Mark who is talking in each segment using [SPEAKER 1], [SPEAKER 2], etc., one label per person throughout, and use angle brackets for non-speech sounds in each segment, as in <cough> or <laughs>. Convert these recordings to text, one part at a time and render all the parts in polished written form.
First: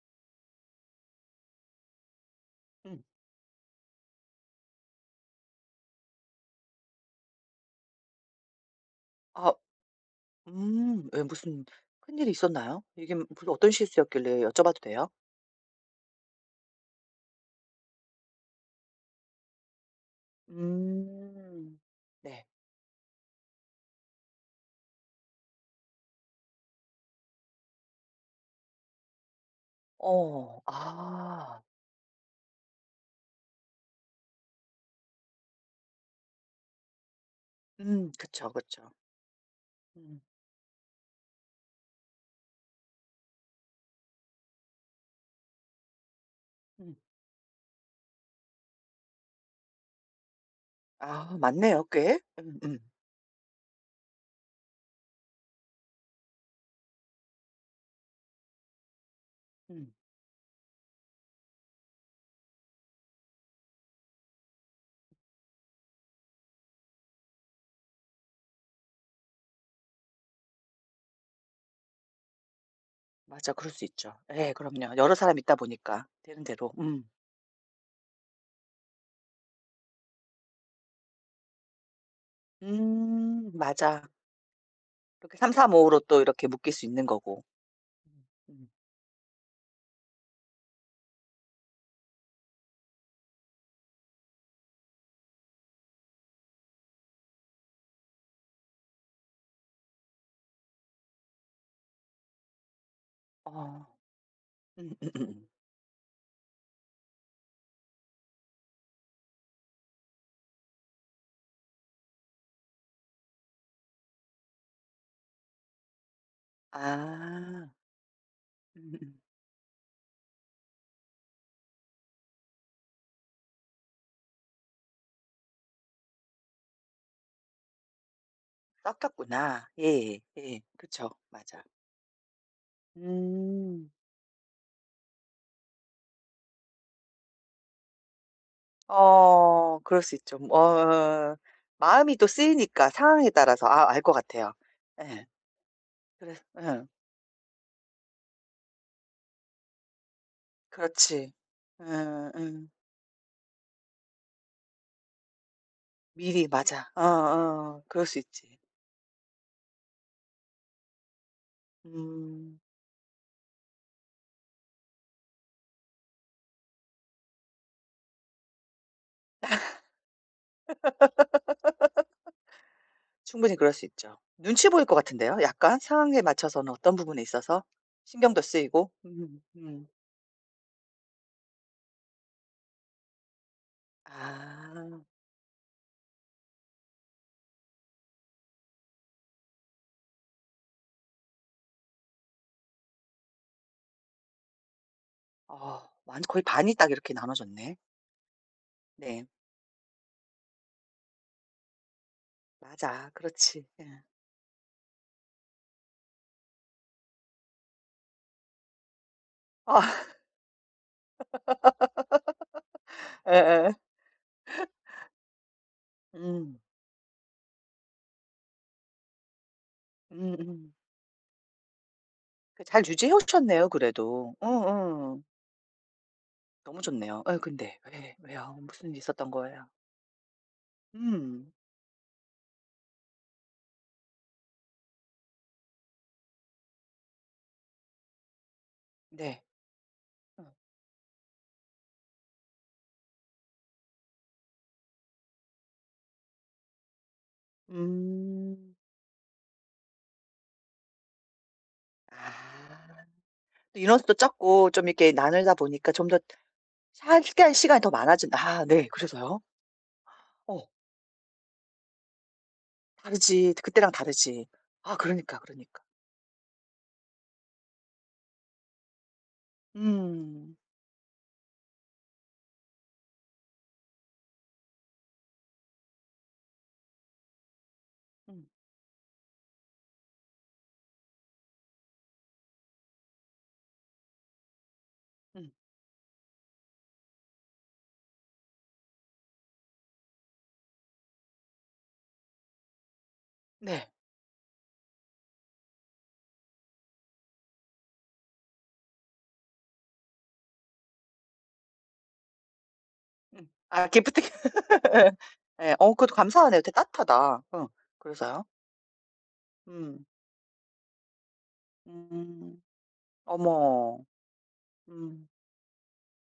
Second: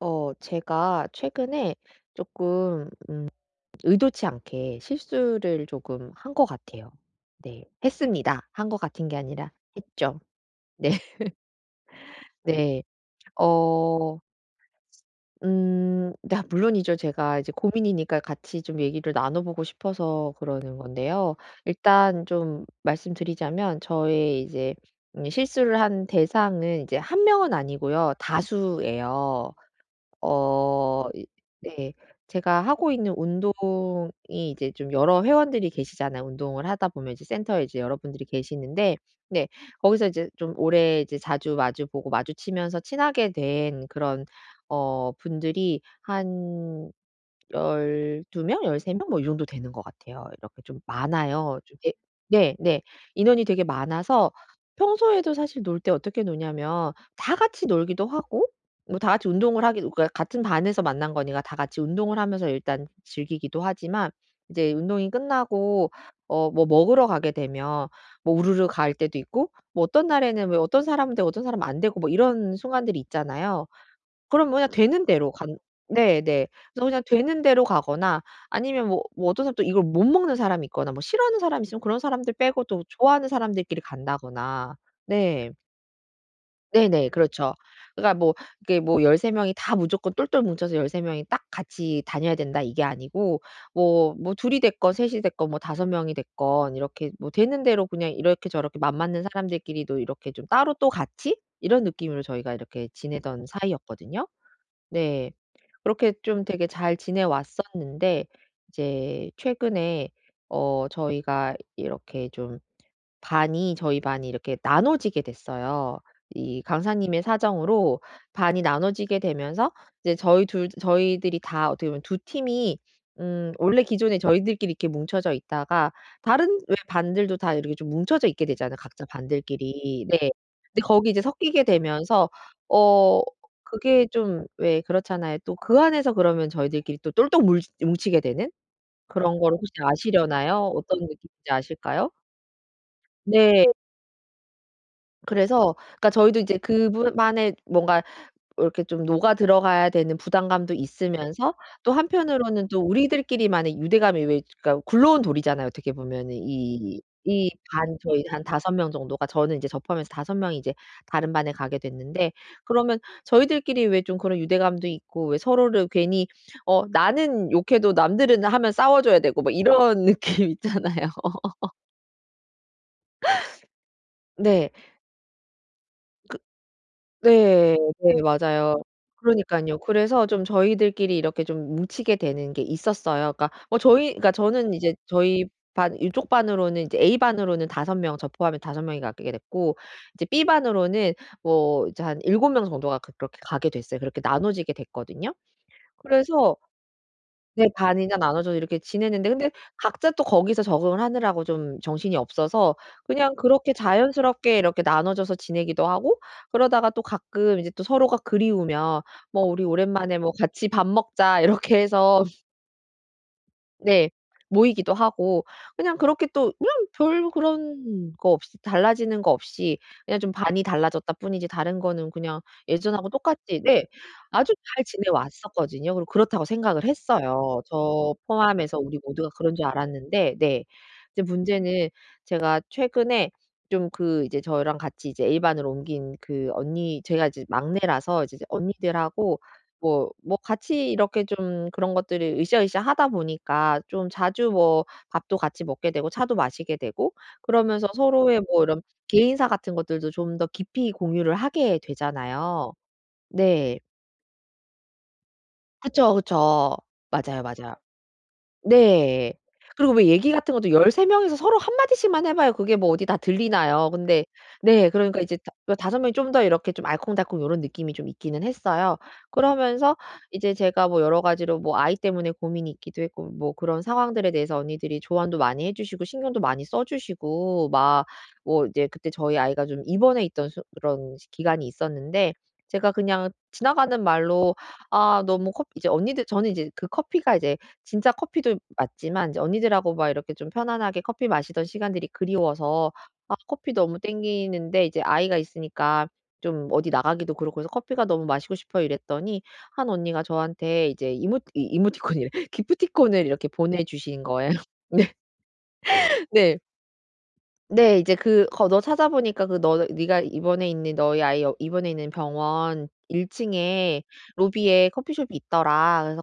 [SPEAKER 1] 제가 최근에 조금
[SPEAKER 2] 음.
[SPEAKER 1] 의도치 않게 실수를 조금 한 것 같아요. 네. 했습니다. 한 것 같은 게 아니라
[SPEAKER 2] 아
[SPEAKER 1] 했죠. 네.
[SPEAKER 2] 왜
[SPEAKER 1] <laughs>
[SPEAKER 2] 무슨 큰일이
[SPEAKER 1] 네.
[SPEAKER 2] 있었나요? 이게 뭐 무슨 어떤
[SPEAKER 1] 어
[SPEAKER 2] 실수였길래 여쭤봐도 돼요?
[SPEAKER 1] 네, 물론이죠. 제가 이제 고민이니까 같이 좀 얘기를 나눠 보고 싶어서 그러는 건데요.
[SPEAKER 2] 음.
[SPEAKER 1] 일단
[SPEAKER 2] 네.
[SPEAKER 1] 좀 말씀드리자면 저의 이제 실수를 한 대상은 이제 한 명은 아니고요. 다수예요.
[SPEAKER 2] 어.
[SPEAKER 1] 어 이
[SPEAKER 2] 아.
[SPEAKER 1] 네. 제가 하고 있는 운동이 이제 좀 여러 회원들이 계시잖아요. 운동을 하다 보면 이제 센터에 이제
[SPEAKER 2] 음.
[SPEAKER 1] 여러분들이
[SPEAKER 2] 그쵸, 그쵸.
[SPEAKER 1] 계시는데 네, 거기서
[SPEAKER 2] 음.
[SPEAKER 1] 이제 좀 오래 이제 자주 마주 보고 마주치면서 친하게 된 그런 분들이 한
[SPEAKER 2] 음.
[SPEAKER 1] 12 명, 13명 뭐 이 정도 되는 것 같아요. 이렇게 좀
[SPEAKER 2] 아 맞
[SPEAKER 1] 많아요.
[SPEAKER 2] 네
[SPEAKER 1] 좀
[SPEAKER 2] 요
[SPEAKER 1] 되
[SPEAKER 2] 꽤.
[SPEAKER 1] 네,
[SPEAKER 2] 음.
[SPEAKER 1] 네. 인원이 되게 많아서 평소에도 사실 놀 때 어떻게 노냐면 다 같이 놀기도 하고 뭐 다 같이 운동을 하기도,
[SPEAKER 2] 음.
[SPEAKER 1] 그러니까 같은 반에서 만난 거니까 다 같이 운동을 하면서 일단 즐기기도 하지만 이제 운동이 끝나고 뭐 먹으러 가게 되면 뭐 우르르 갈 때도 있고 뭐 어떤 날에는 왜 어떤 사람은 되고 어떤 사람은 안 되고 뭐 이런 순간들이
[SPEAKER 2] 맞아.
[SPEAKER 1] 있잖아요.
[SPEAKER 2] 그럴 수 있죠.
[SPEAKER 1] 그럼
[SPEAKER 2] 예,
[SPEAKER 1] 그냥
[SPEAKER 2] 그럼요.
[SPEAKER 1] 되는
[SPEAKER 2] 여러
[SPEAKER 1] 대로
[SPEAKER 2] 사람 있다
[SPEAKER 1] 간
[SPEAKER 2] 보니까 되는
[SPEAKER 1] 네네.
[SPEAKER 2] 대로.
[SPEAKER 1] 그래서 그냥
[SPEAKER 2] 음.
[SPEAKER 1] 되는 대로 가거나 아니면 뭐 어떤 사람 또 이걸 못 먹는 사람이 있거나 뭐 싫어하는 사람이 있으면 그런 사람들 빼고 또 좋아하는
[SPEAKER 2] 음.
[SPEAKER 1] 사람들끼리
[SPEAKER 2] 맞아.
[SPEAKER 1] 간다거나.
[SPEAKER 2] 이렇게 3-4-5
[SPEAKER 1] 네.
[SPEAKER 2] 로 또 이렇게 묶일 수 있는
[SPEAKER 1] 네네.
[SPEAKER 2] 거고.
[SPEAKER 1] 그렇죠. 그러니까
[SPEAKER 2] 음.
[SPEAKER 1] 뭐
[SPEAKER 2] 음.
[SPEAKER 1] 이게 뭐 13 명이 다 무조건 똘똘 뭉쳐서 13 명이 딱 같이 다녀야 된다 이게 아니고, 뭐 둘이 됐건 셋이 됐건 뭐섯 명이 됐건 이렇게 뭐 되는 대로 그냥 이렇게 저렇게 맘맞는 사람들끼리도 이렇게 좀 따로 또 같이 이런 느낌으로 저희가 이렇게 지내던
[SPEAKER 2] 어.
[SPEAKER 1] 사이였거든요. 네.
[SPEAKER 2] 음음음.
[SPEAKER 1] 그렇게 좀 되게 잘 지내왔었는데 이제 최근에 저희가 이렇게 좀 반이 저희 반이 이렇게 나눠지게 됐어요. 이 강사님의
[SPEAKER 2] 아.
[SPEAKER 1] 사정으로 반이
[SPEAKER 2] 음음.
[SPEAKER 1] 나눠지게 되면서 이제 저희들이 다 어떻게 보면 두 팀이, 원래 기존에 저희들끼리 이렇게 뭉쳐져 있다가 다른 왜 반들도 다 이렇게 좀 뭉쳐져 있게 되잖아요,
[SPEAKER 2] 깎같
[SPEAKER 1] 각자
[SPEAKER 2] 구나
[SPEAKER 1] 반들끼리.
[SPEAKER 2] 예.
[SPEAKER 1] 네.
[SPEAKER 2] 예.
[SPEAKER 1] 근데
[SPEAKER 2] 그쵸.
[SPEAKER 1] 거기 이제
[SPEAKER 2] 맞아.
[SPEAKER 1] 섞이게 되면서 어
[SPEAKER 2] 음.
[SPEAKER 1] 그게 좀 왜 그렇잖아요. 또 그 안에서 그러면 저희들끼리 또 똘똘 뭉치게 되는, 그런 거를 혹시
[SPEAKER 2] 어 그럴 수 있죠. 뭐,
[SPEAKER 1] 아시려나요? 어떤
[SPEAKER 2] 어
[SPEAKER 1] 느낌인지 아실까요?
[SPEAKER 2] 마음이 또 쓰이니까 상황에 따라서
[SPEAKER 1] 네.
[SPEAKER 2] 아 알 것 같아요. 예.
[SPEAKER 1] 그래서 그러니까 저희도
[SPEAKER 2] 그래서
[SPEAKER 1] 이제
[SPEAKER 2] 응,
[SPEAKER 1] 그분만의 뭔가 이렇게 좀 녹아 들어가야 되는 부담감도
[SPEAKER 2] 그렇지.
[SPEAKER 1] 있으면서 또
[SPEAKER 2] 응, 응.
[SPEAKER 1] 한편으로는 또 우리들끼리만의 유대감이, 왜 그러니까 굴러온 돌이잖아요 어떻게 보면은.
[SPEAKER 2] 미리 맞아.
[SPEAKER 1] 이
[SPEAKER 2] 어어.
[SPEAKER 1] 반,
[SPEAKER 2] 그럴 수
[SPEAKER 1] 저희 한
[SPEAKER 2] 있지.
[SPEAKER 1] 5명 정도가, 저는 이제 저 포함해서 5 명이 이제 다른 반에 가게 됐는데
[SPEAKER 2] 음.
[SPEAKER 1] 그러면 저희들끼리 왜 좀 그런 유대감도 있고, 왜 서로를 괜히 나는 욕해도 남들은 하면 싸워 줘야 되고 막 이런 <laughs> 느낌 있잖아요.
[SPEAKER 2] 충분히 그럴 수 있죠. 눈치
[SPEAKER 1] 네.
[SPEAKER 2] 보일 것 같은데요 약간? 상황에 맞춰서는 어떤 부분에 있어서
[SPEAKER 1] 네. 네
[SPEAKER 2] 신경도
[SPEAKER 1] 맞아요.
[SPEAKER 2] 쓰이고. 음.
[SPEAKER 1] 그러니깐요.
[SPEAKER 2] 음.
[SPEAKER 1] 그래서 좀 저희들끼리 이렇게 좀 뭉치게 되는 게 있었어요. 그러니까 뭐 저희, 그러니까 저는 이제
[SPEAKER 2] 아.
[SPEAKER 1] 저희 반 이쪽 반으로는 이제 A 반으로는 5명, 저 포함해 5 명이 가게 됐고 이제 B 반으로는 뭐 이제 한 7명 정도가 그렇게 가게 됐어요. 그렇게 나눠지게 됐거든요.
[SPEAKER 2] 어 완전 거의
[SPEAKER 1] 그래서
[SPEAKER 2] 반이 딱 이렇게
[SPEAKER 1] 네.
[SPEAKER 2] 나눠졌네.
[SPEAKER 1] 반이나 나눠서 이렇게
[SPEAKER 2] 네.
[SPEAKER 1] 지냈는데 근데 각자 또 거기서 적응을 하느라고 좀 정신이 없어서
[SPEAKER 2] 맞아.
[SPEAKER 1] 그냥
[SPEAKER 2] 그렇지.
[SPEAKER 1] 그렇게
[SPEAKER 2] 예.
[SPEAKER 1] 자연스럽게 이렇게 나눠져서 지내기도 하고 그러다가 또 가끔 이제 또 서로가 그리우면 "뭐 우리
[SPEAKER 2] 아
[SPEAKER 1] 오랜만에 뭐 같이 밥 먹자." 이렇게 해서
[SPEAKER 2] 예예. <laughs>
[SPEAKER 1] 네, 모이기도 하고 그냥 그렇게 또
[SPEAKER 2] 음.
[SPEAKER 1] 그냥 별 그런 거 없이 달라지는 거 없이 그냥 좀 반이
[SPEAKER 2] 음음.
[SPEAKER 1] 달라졌다 뿐이지 다른 거는 그냥
[SPEAKER 2] 그 잘
[SPEAKER 1] 예전하고
[SPEAKER 2] 유지해
[SPEAKER 1] 똑같이
[SPEAKER 2] 오셨네요
[SPEAKER 1] 네,
[SPEAKER 2] 그래도.
[SPEAKER 1] 아주 잘
[SPEAKER 2] 어어.
[SPEAKER 1] 지내왔었거든요. 그리고 그렇다고
[SPEAKER 2] 너무
[SPEAKER 1] 생각을
[SPEAKER 2] 좋네요. 예,
[SPEAKER 1] 했어요.
[SPEAKER 2] 근데 왜,
[SPEAKER 1] 저
[SPEAKER 2] 왜요?
[SPEAKER 1] 포함해서
[SPEAKER 2] 무슨 일이
[SPEAKER 1] 우리
[SPEAKER 2] 있었던
[SPEAKER 1] 모두가 그런 줄
[SPEAKER 2] 거예요?
[SPEAKER 1] 알았는데 네. 이제
[SPEAKER 2] 음.
[SPEAKER 1] 문제는, 제가 최근에 좀 그 이제 저랑 같이 이제 A반으로 옮긴 그 언니, 제가 이제 막내라서 이제 언니들하고
[SPEAKER 2] 네.
[SPEAKER 1] 뭐
[SPEAKER 2] 어.
[SPEAKER 1] 같이 이렇게 좀 그런 것들을 으쌰으쌰 하다 보니까 좀 자주 뭐 밥도 같이 먹게 되고 차도 마시게 되고 그러면서 서로의 뭐
[SPEAKER 2] 음.
[SPEAKER 1] 이런 개인사 같은 것들도 좀 더 깊이 공유를 하게
[SPEAKER 2] 아.
[SPEAKER 1] 되잖아요. 네.
[SPEAKER 2] 또 인원수도 적고 좀 이렇게 나누다 보니까 좀
[SPEAKER 1] 그쵸,
[SPEAKER 2] 더
[SPEAKER 1] 그쵸. 맞아요,
[SPEAKER 2] 함께할
[SPEAKER 1] 맞아요.
[SPEAKER 2] 시간이 더 많아진 아 네.
[SPEAKER 1] 네.
[SPEAKER 2] 그래서요?
[SPEAKER 1] 그리고 왜 얘기 같은
[SPEAKER 2] 어
[SPEAKER 1] 것도 13 명이서 서로 한 마디씩만 해 봐요. 그게 뭐 어디 다
[SPEAKER 2] 다르지. 그때랑
[SPEAKER 1] 들리나요. 근데
[SPEAKER 2] 다르지.
[SPEAKER 1] 네
[SPEAKER 2] 아
[SPEAKER 1] 그러니까 이제
[SPEAKER 2] 그러니까,
[SPEAKER 1] 다 그
[SPEAKER 2] 그러니까.
[SPEAKER 1] 다섯 명이 좀 더 이렇게 좀 알콩달콩 요런 느낌이 좀 있기는 했어요. 그러면서 이제
[SPEAKER 2] 음.
[SPEAKER 1] 제가 뭐 여러 가지로 뭐 아이 때문에 고민이 있기도 했고 뭐 그런 상황들에 대해서 언니들이 조언도 많이 해 주시고 신경도 많이 써 주시고 막,
[SPEAKER 2] 음.
[SPEAKER 1] 뭐 이제 그때 저희 아이가 좀 입원해 있던 수 그런 시 기간이 있었는데 제가 그냥 지나가는 말로 "아
[SPEAKER 2] 음.
[SPEAKER 1] 너무 커피" 이제 언니들, 저는 이제 그 커피가 이제 진짜 커피도 맞지만 이제 언니들하고 막 이렇게 좀 편안하게 커피 마시던 시간들이 그리워서 아 커피
[SPEAKER 2] 네.
[SPEAKER 1] 너무 땡기는데 이제 아이가 있으니까 좀 어디 나가기도 그렇고 해서 "커피가 너무 마시고 싶어요." 이랬더니 한 언니가 저한테 이제 이모티콘이래. <laughs> 기프티콘을
[SPEAKER 2] 음.
[SPEAKER 1] 이렇게
[SPEAKER 2] 아 기프트
[SPEAKER 1] 보내주신 거예요. <laughs>
[SPEAKER 2] <laughs>
[SPEAKER 1] 네.
[SPEAKER 2] 예. 예. 어 그래도
[SPEAKER 1] 네.
[SPEAKER 2] 감사하네요. 되게 따뜻하다. 어.
[SPEAKER 1] 네. 이제
[SPEAKER 2] 그래서요?
[SPEAKER 1] 그 거 너 찾아보니까 그 너
[SPEAKER 2] 음.
[SPEAKER 1] 네가 입원해 있는 너희 아이 여 입원해 있는
[SPEAKER 2] 음.
[SPEAKER 1] 병원 1
[SPEAKER 2] 어머.
[SPEAKER 1] 층에 로비에
[SPEAKER 2] 음.
[SPEAKER 1] 커피숍이 있더라. 그래서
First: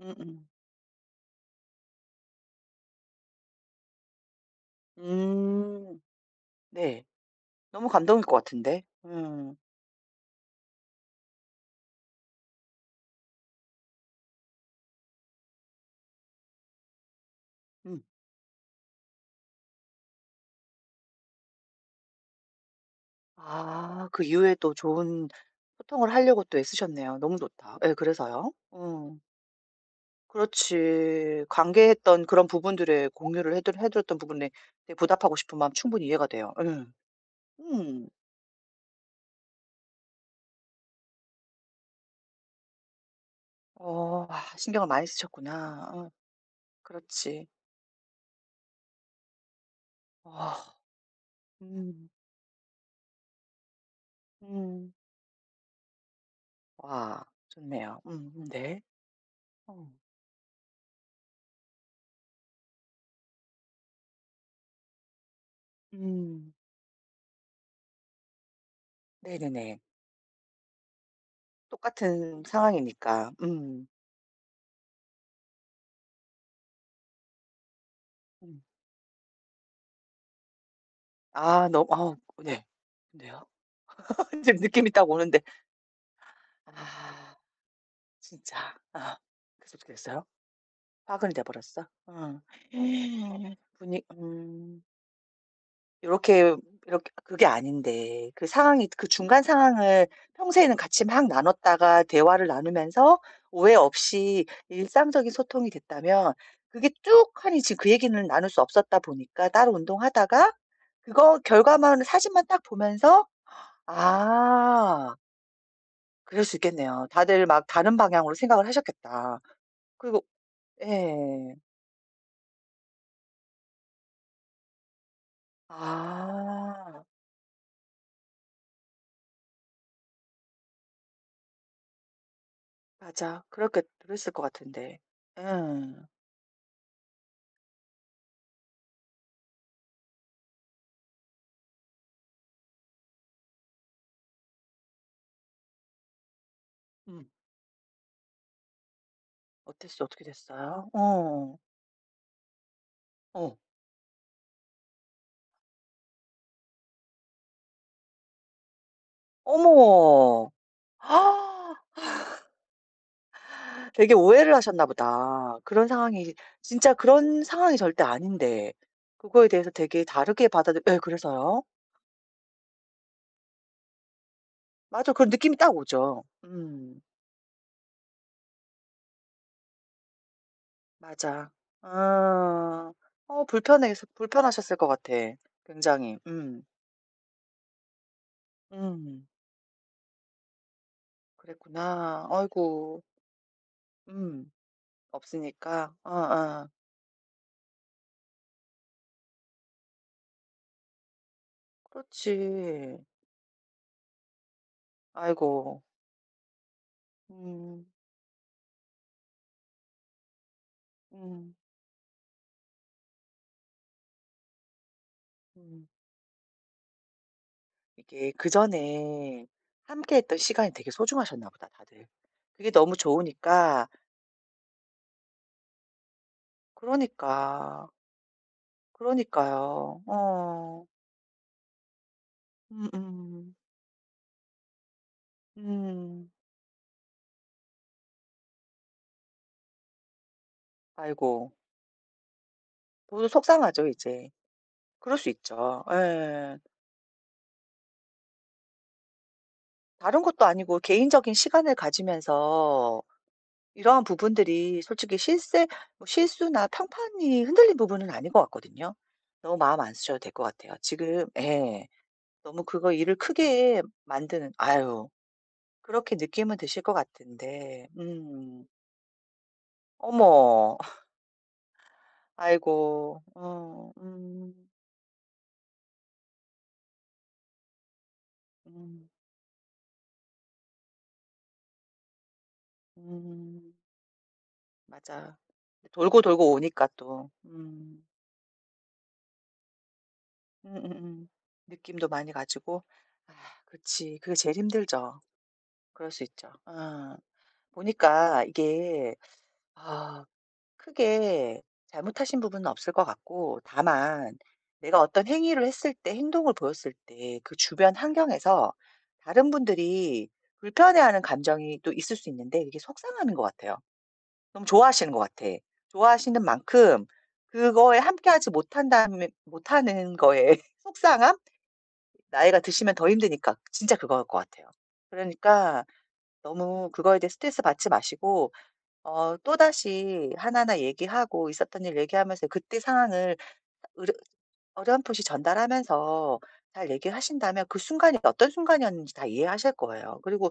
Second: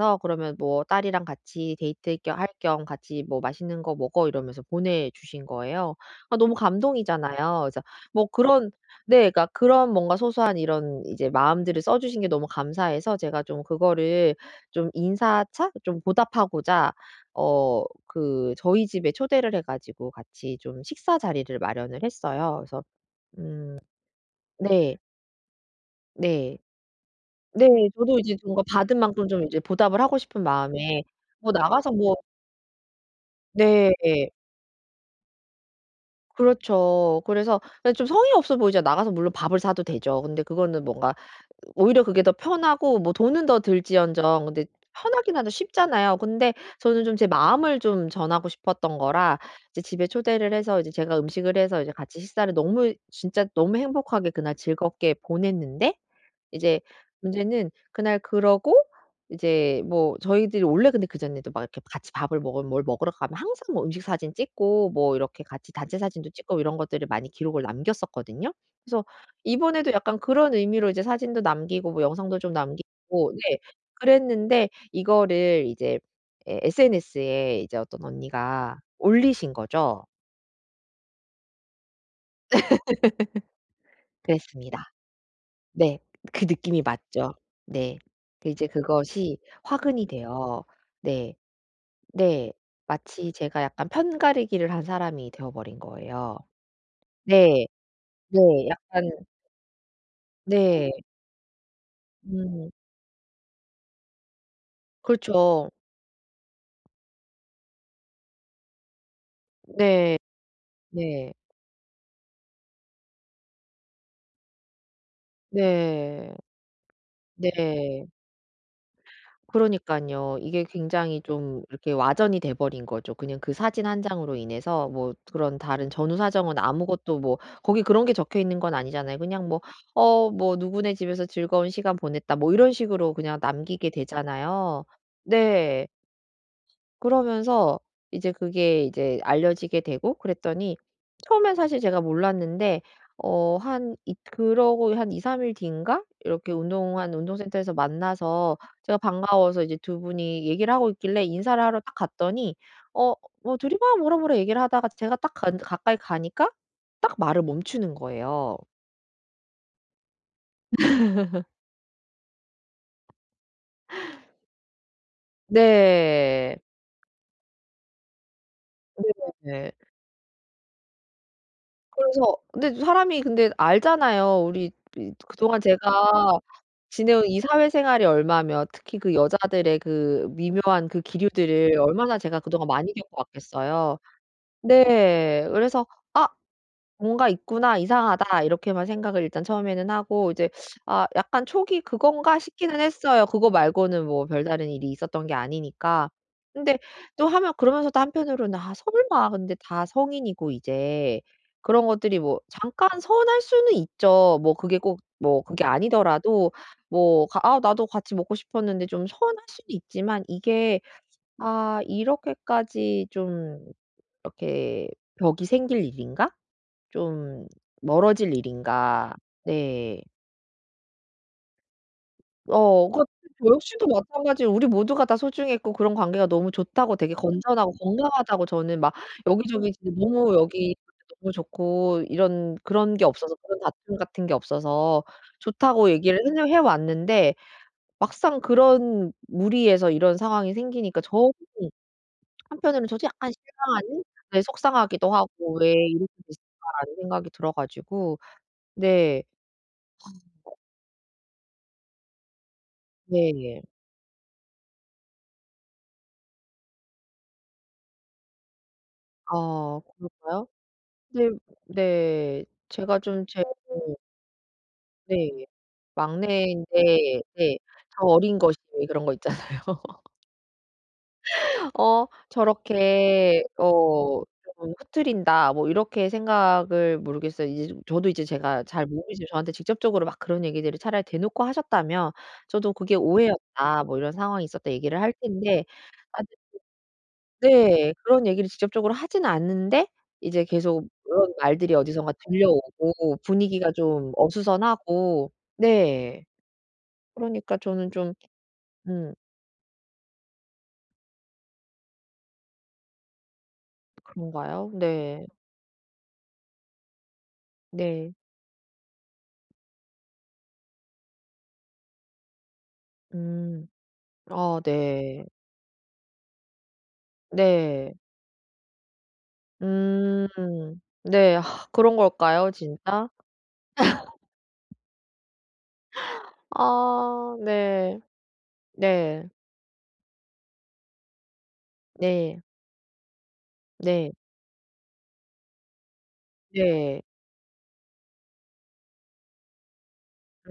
[SPEAKER 2] 음음. 음.
[SPEAKER 1] 그러면 뭐 딸이랑 같이 데이트 겸 할 겸 같이 뭐 맛있는 거 먹어." 이러면서 보내주신 거예요.
[SPEAKER 2] 음.
[SPEAKER 1] 아 너무
[SPEAKER 2] 네.
[SPEAKER 1] 감동이잖아요. 그래서
[SPEAKER 2] 너무 감동일
[SPEAKER 1] 뭐
[SPEAKER 2] 것
[SPEAKER 1] 그런,
[SPEAKER 2] 같은데.
[SPEAKER 1] 네. 그러니까
[SPEAKER 2] 음.
[SPEAKER 1] 그런 뭔가 소소한 이런 이제 마음들을 써 주신 게 너무 감사해서 제가 좀 그거를 좀 인사차 좀 보답하고자 어
[SPEAKER 2] 음.
[SPEAKER 1] 그 저희 집에 초대를 해 가지고 같이 좀 식사 자리를 마련을 했어요. 그래서
[SPEAKER 2] 아 그 이후에 또
[SPEAKER 1] 네.
[SPEAKER 2] 좋은 소통을 하려고 또
[SPEAKER 1] 네.
[SPEAKER 2] 애쓰셨네요. 너무
[SPEAKER 1] 네.
[SPEAKER 2] 좋다. 예
[SPEAKER 1] 저도 이제
[SPEAKER 2] 그래서요?
[SPEAKER 1] 뭔가 받은
[SPEAKER 2] 음.
[SPEAKER 1] 만큼 좀 이제 보답을 하고 싶은 마음에
[SPEAKER 2] 그렇지.
[SPEAKER 1] 뭐 나가서 뭐,
[SPEAKER 2] 관계했던 그런 부분들의 공유를 해 드려 해
[SPEAKER 1] 네.
[SPEAKER 2] 드렸던 부분에 되게 보답하고 싶은 마음 충분히 이해가 돼요. 예.
[SPEAKER 1] 그렇죠. 그래서 좀
[SPEAKER 2] 음.
[SPEAKER 1] 성의 없어 보이잖아. 나가서 물론 밥을 사도 되죠. 근데 그거는 뭔가 오히려 그게 더 편하고 뭐 돈은 더
[SPEAKER 2] 어
[SPEAKER 1] 들지언정,
[SPEAKER 2] 아
[SPEAKER 1] 근데
[SPEAKER 2] 신경을 많이
[SPEAKER 1] 편하긴 하죠.
[SPEAKER 2] 쓰셨구나. 어.
[SPEAKER 1] 쉽잖아요. 근데 저는 좀 제
[SPEAKER 2] 그렇지.
[SPEAKER 1] 마음을 좀 전하고 싶었던 거라 이제 집에 초대를
[SPEAKER 2] 와,
[SPEAKER 1] 해서 이제 제가 음식을 해서 이제
[SPEAKER 2] 음.
[SPEAKER 1] 같이 식사를 너무 진짜 너무 행복하게 그날
[SPEAKER 2] 음.
[SPEAKER 1] 즐겁게 보냈는데, 이제
[SPEAKER 2] 와
[SPEAKER 1] 문제는
[SPEAKER 2] 좋네요.
[SPEAKER 1] 그날 그러고
[SPEAKER 2] 네.
[SPEAKER 1] 이제
[SPEAKER 2] 어.
[SPEAKER 1] 뭐 저희들이 원래, 근데 그전에도 막 이렇게 같이 밥을 먹으면 뭘 먹으러 가면 항상 뭐 음식 사진 찍고 뭐 이렇게 같이 단체 사진도
[SPEAKER 2] 음.
[SPEAKER 1] 찍고 이런 것들을 많이 기록을 남겼었거든요. 그래서
[SPEAKER 2] 네네네.
[SPEAKER 1] 이번에도 약간 그런 의미로 이제 사진도 남기고 뭐 영상도
[SPEAKER 2] 똑같은
[SPEAKER 1] 좀
[SPEAKER 2] 상황이니까.
[SPEAKER 1] 남기고 네,
[SPEAKER 2] 음.
[SPEAKER 1] 그랬는데 이거를 이제 에 SNS에 이제 어떤
[SPEAKER 2] 음.
[SPEAKER 1] 언니가 올리신 거죠.
[SPEAKER 2] 아 너무 아 네. 근데요? <laughs> 지금
[SPEAKER 1] 그랬습니다.
[SPEAKER 2] 느낌이 딱 오는데
[SPEAKER 1] 네. 그 느낌이 맞죠.
[SPEAKER 2] 아
[SPEAKER 1] 네. 그 이제
[SPEAKER 2] 진짜. 아
[SPEAKER 1] 그것이
[SPEAKER 2] 그래서 어떻게
[SPEAKER 1] 화근이
[SPEAKER 2] 됐어요?
[SPEAKER 1] 돼요.
[SPEAKER 2] 파근이
[SPEAKER 1] 네.
[SPEAKER 2] 돼 버렸어? 응.
[SPEAKER 1] 네. 마치 제가 약간
[SPEAKER 2] 분위
[SPEAKER 1] 편가르기를 한 사람이 되어 버린 거예요.
[SPEAKER 2] 요렇게 이렇게 그게
[SPEAKER 1] 네.
[SPEAKER 2] 아닌데
[SPEAKER 1] 네.
[SPEAKER 2] 그 상황이 그
[SPEAKER 1] 약간,
[SPEAKER 2] 중간 상황을 평소에는
[SPEAKER 1] 네.
[SPEAKER 2] 같이 막 나눴다가 대화를
[SPEAKER 1] 음.
[SPEAKER 2] 나누면서 오해 없이 일상적인 소통이
[SPEAKER 1] 그렇죠.
[SPEAKER 2] 됐다면 그게 쭉 하니 지금 그 얘기는 나눌 수 없었다 보니까 따로
[SPEAKER 1] 네.
[SPEAKER 2] 운동하다가
[SPEAKER 1] 네.
[SPEAKER 2] 그거 결과만 사진만 딱 보면서 아
[SPEAKER 1] 네.
[SPEAKER 2] 그럴 수 있겠네요. 다들 막 다른
[SPEAKER 1] 네.
[SPEAKER 2] 방향으로 생각을 하셨겠다. 그리고
[SPEAKER 1] 그러니깐요. 이게 굉장히
[SPEAKER 2] 예.
[SPEAKER 1] 좀 이렇게 와전이 돼 버린 거죠. 그냥 그 사진 한 장으로 인해서 뭐 그런 다른 전후 사정은
[SPEAKER 2] 아
[SPEAKER 1] 아무것도 뭐 거기 그런 게 적혀 있는 건 아니잖아요. 그냥 뭐 "어 뭐 누구네 집에서 즐거운 시간 보냈다." 뭐 이런 식으로 그냥
[SPEAKER 2] 맞아. 그렇게
[SPEAKER 1] 남기게
[SPEAKER 2] 그랬을 것
[SPEAKER 1] 되잖아요.
[SPEAKER 2] 같은데. 예.
[SPEAKER 1] 네. 그러면서 이제 그게 이제 알려지게 되고 그랬더니 처음엔 사실 제가 몰랐는데 어 한 이 그러고 한 2-3일 뒤인가 이렇게
[SPEAKER 2] 음.
[SPEAKER 1] 운동센터에서 만나서 제가 반가워서 이제 두
[SPEAKER 2] 어땠어? 어떻게
[SPEAKER 1] 분이 얘기를
[SPEAKER 2] 됐어요?
[SPEAKER 1] 하고 있길래
[SPEAKER 2] 어.
[SPEAKER 1] 인사를 하러 딱 갔더니 어
[SPEAKER 2] 어.
[SPEAKER 1] 뭐 둘이 막 뭐라 뭐라 얘기를 하다가 제가 딱 간 가까이 가니까 딱 말을 멈추는 거예요.
[SPEAKER 2] 어머. 아, 되게 오해를 하셨나 보다. 그런 상황이
[SPEAKER 1] 네.
[SPEAKER 2] 진짜 그런 상황이 절대 아닌데 그거에 대해서
[SPEAKER 1] 네네네.
[SPEAKER 2] 되게 다르게 받아들 예 그래서요?
[SPEAKER 1] 그래서 근데 사람이 근데 알잖아요. 우리
[SPEAKER 2] 맞아.
[SPEAKER 1] 이
[SPEAKER 2] 그런 느낌이
[SPEAKER 1] 그동안
[SPEAKER 2] 딱 오죠.
[SPEAKER 1] 제가
[SPEAKER 2] 음.
[SPEAKER 1] 지내온 이 사회생활이 얼마며 특히 그 여자들의 그 미묘한 그
[SPEAKER 2] 맞아.
[SPEAKER 1] 기류들을 얼마나 제가 그동안
[SPEAKER 2] 아.
[SPEAKER 1] 많이
[SPEAKER 2] 어
[SPEAKER 1] 겪어왔겠어요.
[SPEAKER 2] 불편해서 불편하셨을 것 같아
[SPEAKER 1] 네. 그래서
[SPEAKER 2] 굉장히.
[SPEAKER 1] '아
[SPEAKER 2] 음.
[SPEAKER 1] 뭔가 있구나. 이상하다.' 이렇게만 생각을
[SPEAKER 2] 음.
[SPEAKER 1] 일단 처음에는 하고 이제 아 약간 초기
[SPEAKER 2] 그랬구나.
[SPEAKER 1] '그건가?' 싶기는
[SPEAKER 2] 아이고.
[SPEAKER 1] 했어요. 그거 말고는 뭐
[SPEAKER 2] 음.
[SPEAKER 1] 별다른 일이 있었던 게
[SPEAKER 2] 없으니까. 아,
[SPEAKER 1] 아니니까.
[SPEAKER 2] 아.
[SPEAKER 1] 근데 또 하면 그러면서도 한편으로는 '아 설마.' 근데 다 성인이고 이제 그런 것들이 뭐 잠깐
[SPEAKER 2] 그렇지.
[SPEAKER 1] 서운할 수는 있죠. 뭐 그게 꼭 뭐 그게
[SPEAKER 2] 아이고.
[SPEAKER 1] 아니더라도 뭐 가 '아
[SPEAKER 2] 음.
[SPEAKER 1] 나도 같이 먹고 싶었는데.' 좀 서운할 수는 있지만 이게
[SPEAKER 2] 음.
[SPEAKER 1] '아 이렇게까지 좀 이렇게 벽이 생길
[SPEAKER 2] 음.
[SPEAKER 1] 일인가?' 좀
[SPEAKER 2] 이게
[SPEAKER 1] 멀어질 일인가.
[SPEAKER 2] 그전에
[SPEAKER 1] 네.
[SPEAKER 2] 함께했던 시간이 되게 소중하셨나 보다 다들. 그게
[SPEAKER 1] 어
[SPEAKER 2] 너무
[SPEAKER 1] 그 저 역시도
[SPEAKER 2] 좋으니까
[SPEAKER 1] 마찬가지로 우리 모두가 다 소중했고 그런 관계가 너무 좋다고 되게 건전하고
[SPEAKER 2] 그러니까.
[SPEAKER 1] 건강하다고 저는 막 여기저기 진짜
[SPEAKER 2] 그러니까요. 어.
[SPEAKER 1] 너무 좋고 이런
[SPEAKER 2] 음음.
[SPEAKER 1] 그런 게 없어서
[SPEAKER 2] 음.
[SPEAKER 1] 그런 다툼 같은 게 없어서 좋다고 얘기를
[SPEAKER 2] 음.
[SPEAKER 1] 해 왔는데 막상 그런 무리에서 이런 상황이 생기니까 저
[SPEAKER 2] 아이고.
[SPEAKER 1] 한편으로는 저도
[SPEAKER 2] 모두
[SPEAKER 1] 약간
[SPEAKER 2] 속상하죠
[SPEAKER 1] 실망하는,
[SPEAKER 2] 이제.
[SPEAKER 1] 네 속상하기도
[SPEAKER 2] 그럴 수
[SPEAKER 1] 하고 '왜
[SPEAKER 2] 있죠.
[SPEAKER 1] 이렇게
[SPEAKER 2] 예.
[SPEAKER 1] 됐을까.'라는 생각이 들어 가지고 네.
[SPEAKER 2] 다른 것도 아니고 개인적인 시간을 가지면서
[SPEAKER 1] 네.
[SPEAKER 2] 이러한 부분들이 솔직히 실세 뭐 실수나 평판이 흔들린 부분은 아닌 것 같거든요. 너무 마음
[SPEAKER 1] 아
[SPEAKER 2] 안 쓰셔도 될 것
[SPEAKER 1] 그럴까요?
[SPEAKER 2] 같아요. 지금
[SPEAKER 1] 근데
[SPEAKER 2] 예.
[SPEAKER 1] 네.
[SPEAKER 2] 너무 그거
[SPEAKER 1] 제가
[SPEAKER 2] 일을
[SPEAKER 1] 좀 제
[SPEAKER 2] 크게 만드는 아유
[SPEAKER 1] 네.
[SPEAKER 2] 그렇게 느낌은 드실 것
[SPEAKER 1] 막내인데 네.
[SPEAKER 2] 같은데.
[SPEAKER 1] 저 어린 것이
[SPEAKER 2] 음.
[SPEAKER 1] 왜 그런 거 있잖아요.
[SPEAKER 2] 어머. <laughs>
[SPEAKER 1] <laughs>
[SPEAKER 2] 아이고.
[SPEAKER 1] 저렇게
[SPEAKER 2] 어. 음.
[SPEAKER 1] 좀 흐트린다.' 뭐 이렇게 생각을, 모르겠어요. 이제 좀 저도 이제 제가 잘
[SPEAKER 2] 음.
[SPEAKER 1] 모르지만 저한테 직접적으로 막 그런 얘기들을 차라리 대놓고 하셨다면 저도 "그게
[SPEAKER 2] 음.
[SPEAKER 1] 오해였다. 뭐 이런 상황이 있었다." 얘기를 할
[SPEAKER 2] 맞아.
[SPEAKER 1] 텐데
[SPEAKER 2] 돌고
[SPEAKER 1] 아
[SPEAKER 2] 돌고 오니까 또.
[SPEAKER 1] 네.
[SPEAKER 2] 음.
[SPEAKER 1] 그런 얘기를 직접적으로 하지는 않는데 이제 계속
[SPEAKER 2] 음음음.
[SPEAKER 1] 그런 말들이
[SPEAKER 2] 느낌도
[SPEAKER 1] 어디선가
[SPEAKER 2] 많이 가지고.
[SPEAKER 1] 들려오고
[SPEAKER 2] 아
[SPEAKER 1] 분위기가 좀
[SPEAKER 2] 그치. 그게 제일 힘들죠.
[SPEAKER 1] 어수선하고
[SPEAKER 2] 그럴 수
[SPEAKER 1] 네.
[SPEAKER 2] 있죠. 어.
[SPEAKER 1] 그러니까 저는 좀
[SPEAKER 2] 보니까
[SPEAKER 1] 음
[SPEAKER 2] 이게 아 크게 잘못하신 부분은 없을 것 같고 다만
[SPEAKER 1] 그런가요?
[SPEAKER 2] 내가 어떤
[SPEAKER 1] 네.
[SPEAKER 2] 행위를 했을 때 행동을 보였을 때 그 주변
[SPEAKER 1] 네.
[SPEAKER 2] 환경에서 다른 분들이 불편해하는 감정이 또 있을 수 있는데 이게 속상하는 것
[SPEAKER 1] 음.
[SPEAKER 2] 같아요.
[SPEAKER 1] 아
[SPEAKER 2] 너무 좋아하시는 것
[SPEAKER 1] 네.
[SPEAKER 2] 같아. 좋아하시는 만큼
[SPEAKER 1] 네.
[SPEAKER 2] 그거에 함께하지 못한다면 못하는
[SPEAKER 1] 음.
[SPEAKER 2] 거에 <laughs>
[SPEAKER 1] 네.
[SPEAKER 2] 속상함?
[SPEAKER 1] 아 그런 걸까요
[SPEAKER 2] 나이가 드시면
[SPEAKER 1] 진짜?
[SPEAKER 2] 더 힘드니까 진짜 그거일 것 같아요. 그러니까 너무 그거에 대해
[SPEAKER 1] 아
[SPEAKER 2] 스트레스 받지
[SPEAKER 1] 네.
[SPEAKER 2] 마시고
[SPEAKER 1] 네.
[SPEAKER 2] 어 또다시 하나하나 얘기하고 있었던 일
[SPEAKER 1] 네.
[SPEAKER 2] 얘기하면서 그때 상황을
[SPEAKER 1] 네.
[SPEAKER 2] 으르 어렴풋이 전달하면서 잘
[SPEAKER 1] 네.
[SPEAKER 2] 얘기하신다면 그 순간이 어떤 순간이었는지 다 이해하실 거예요. 그리고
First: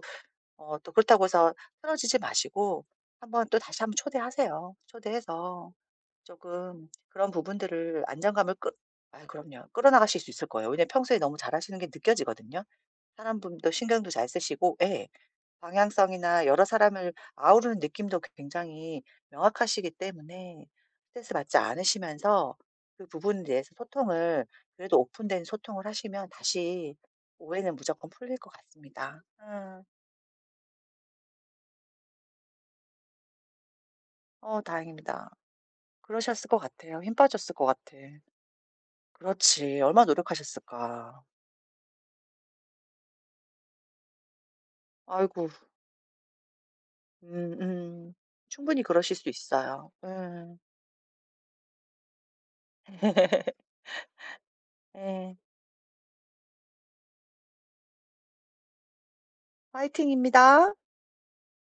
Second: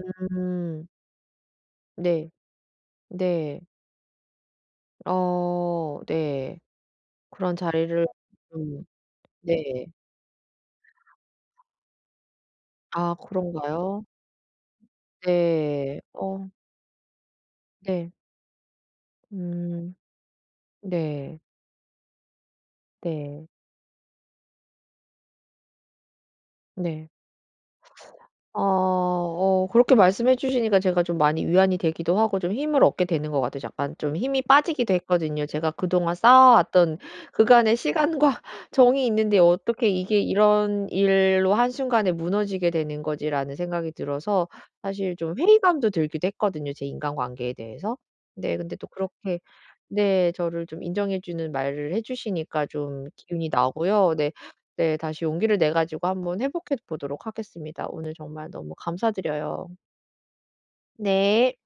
[SPEAKER 2] 어 또 그렇다고 해서 틀어지지
[SPEAKER 1] 네.
[SPEAKER 2] 마시고 한번 또
[SPEAKER 1] 네.
[SPEAKER 2] 다시 한번 초대하세요. 초대해서
[SPEAKER 1] 어
[SPEAKER 2] 조
[SPEAKER 1] 네.
[SPEAKER 2] 금 그런
[SPEAKER 1] 그런
[SPEAKER 2] 부분들을
[SPEAKER 1] 자리를
[SPEAKER 2] 안정감을 끌
[SPEAKER 1] 좀,
[SPEAKER 2] 아 그럼요.
[SPEAKER 1] 네.
[SPEAKER 2] 끌어나가실 수 있을 거예요. 왜냐면 평소에 너무 잘하시는 게 느껴지거든요.
[SPEAKER 1] 아
[SPEAKER 2] 사람 분도
[SPEAKER 1] 그런가요?
[SPEAKER 2] 신경도 잘 쓰시고 예.
[SPEAKER 1] 네.
[SPEAKER 2] 방향성이나
[SPEAKER 1] 어
[SPEAKER 2] 여러 사람을 아우르는
[SPEAKER 1] 네.
[SPEAKER 2] 느낌도 굉장히 명확하시기
[SPEAKER 1] 음.
[SPEAKER 2] 때문에
[SPEAKER 1] 네.
[SPEAKER 2] 스트레스
[SPEAKER 1] 네.
[SPEAKER 2] 받지 않으시면서 그 부분에
[SPEAKER 1] 네.
[SPEAKER 2] 대해서 소통을 그래도 오픈된 소통을 하시면 다시
[SPEAKER 1] 네.
[SPEAKER 2] 오해는 무조건 풀릴 것
[SPEAKER 1] 아
[SPEAKER 2] 같습니다. 음.
[SPEAKER 1] 그렇게 말씀해 주시니까 제가 좀 많이 위안이 되기도 하고 좀 힘을 얻게 되는 것 같아요. 약간 좀 힘이
[SPEAKER 2] 어
[SPEAKER 1] 빠지기도
[SPEAKER 2] 다행입니다.
[SPEAKER 1] 했거든요. 제가 그동안
[SPEAKER 2] 그러셨을 것
[SPEAKER 1] 쌓아왔던
[SPEAKER 2] 같아요. 힘 빠졌을 것
[SPEAKER 1] 그간의
[SPEAKER 2] 같아.
[SPEAKER 1] 시간과 <laughs> 정이 있는데
[SPEAKER 2] 그렇지.
[SPEAKER 1] '어떻게
[SPEAKER 2] 얼마나
[SPEAKER 1] 이게 이런
[SPEAKER 2] 노력하셨을까.
[SPEAKER 1] 일로 한순간에 무너지게 되는 거지.'라는 생각이 들어서 사실 좀
[SPEAKER 2] 아이고.
[SPEAKER 1] 회의감도 들기도 했거든요, 제 인간관계에
[SPEAKER 2] 음
[SPEAKER 1] 대해서.
[SPEAKER 2] 음.
[SPEAKER 1] 네 근데
[SPEAKER 2] 충분히
[SPEAKER 1] 또
[SPEAKER 2] 그러실 수
[SPEAKER 1] 그렇게
[SPEAKER 2] 있어요.
[SPEAKER 1] 네
[SPEAKER 2] 음.
[SPEAKER 1] 저를 좀 인정해 주는 말을 해 주시니까 좀 기운이
[SPEAKER 2] <laughs>
[SPEAKER 1] 나고요. 네. 네. 다시
[SPEAKER 2] 네,
[SPEAKER 1] 용기를 내 가지고 한번 회복해 보도록 하겠습니다. 오늘 정말 너무 감사드려요.
[SPEAKER 2] 파이팅입니다
[SPEAKER 1] 네.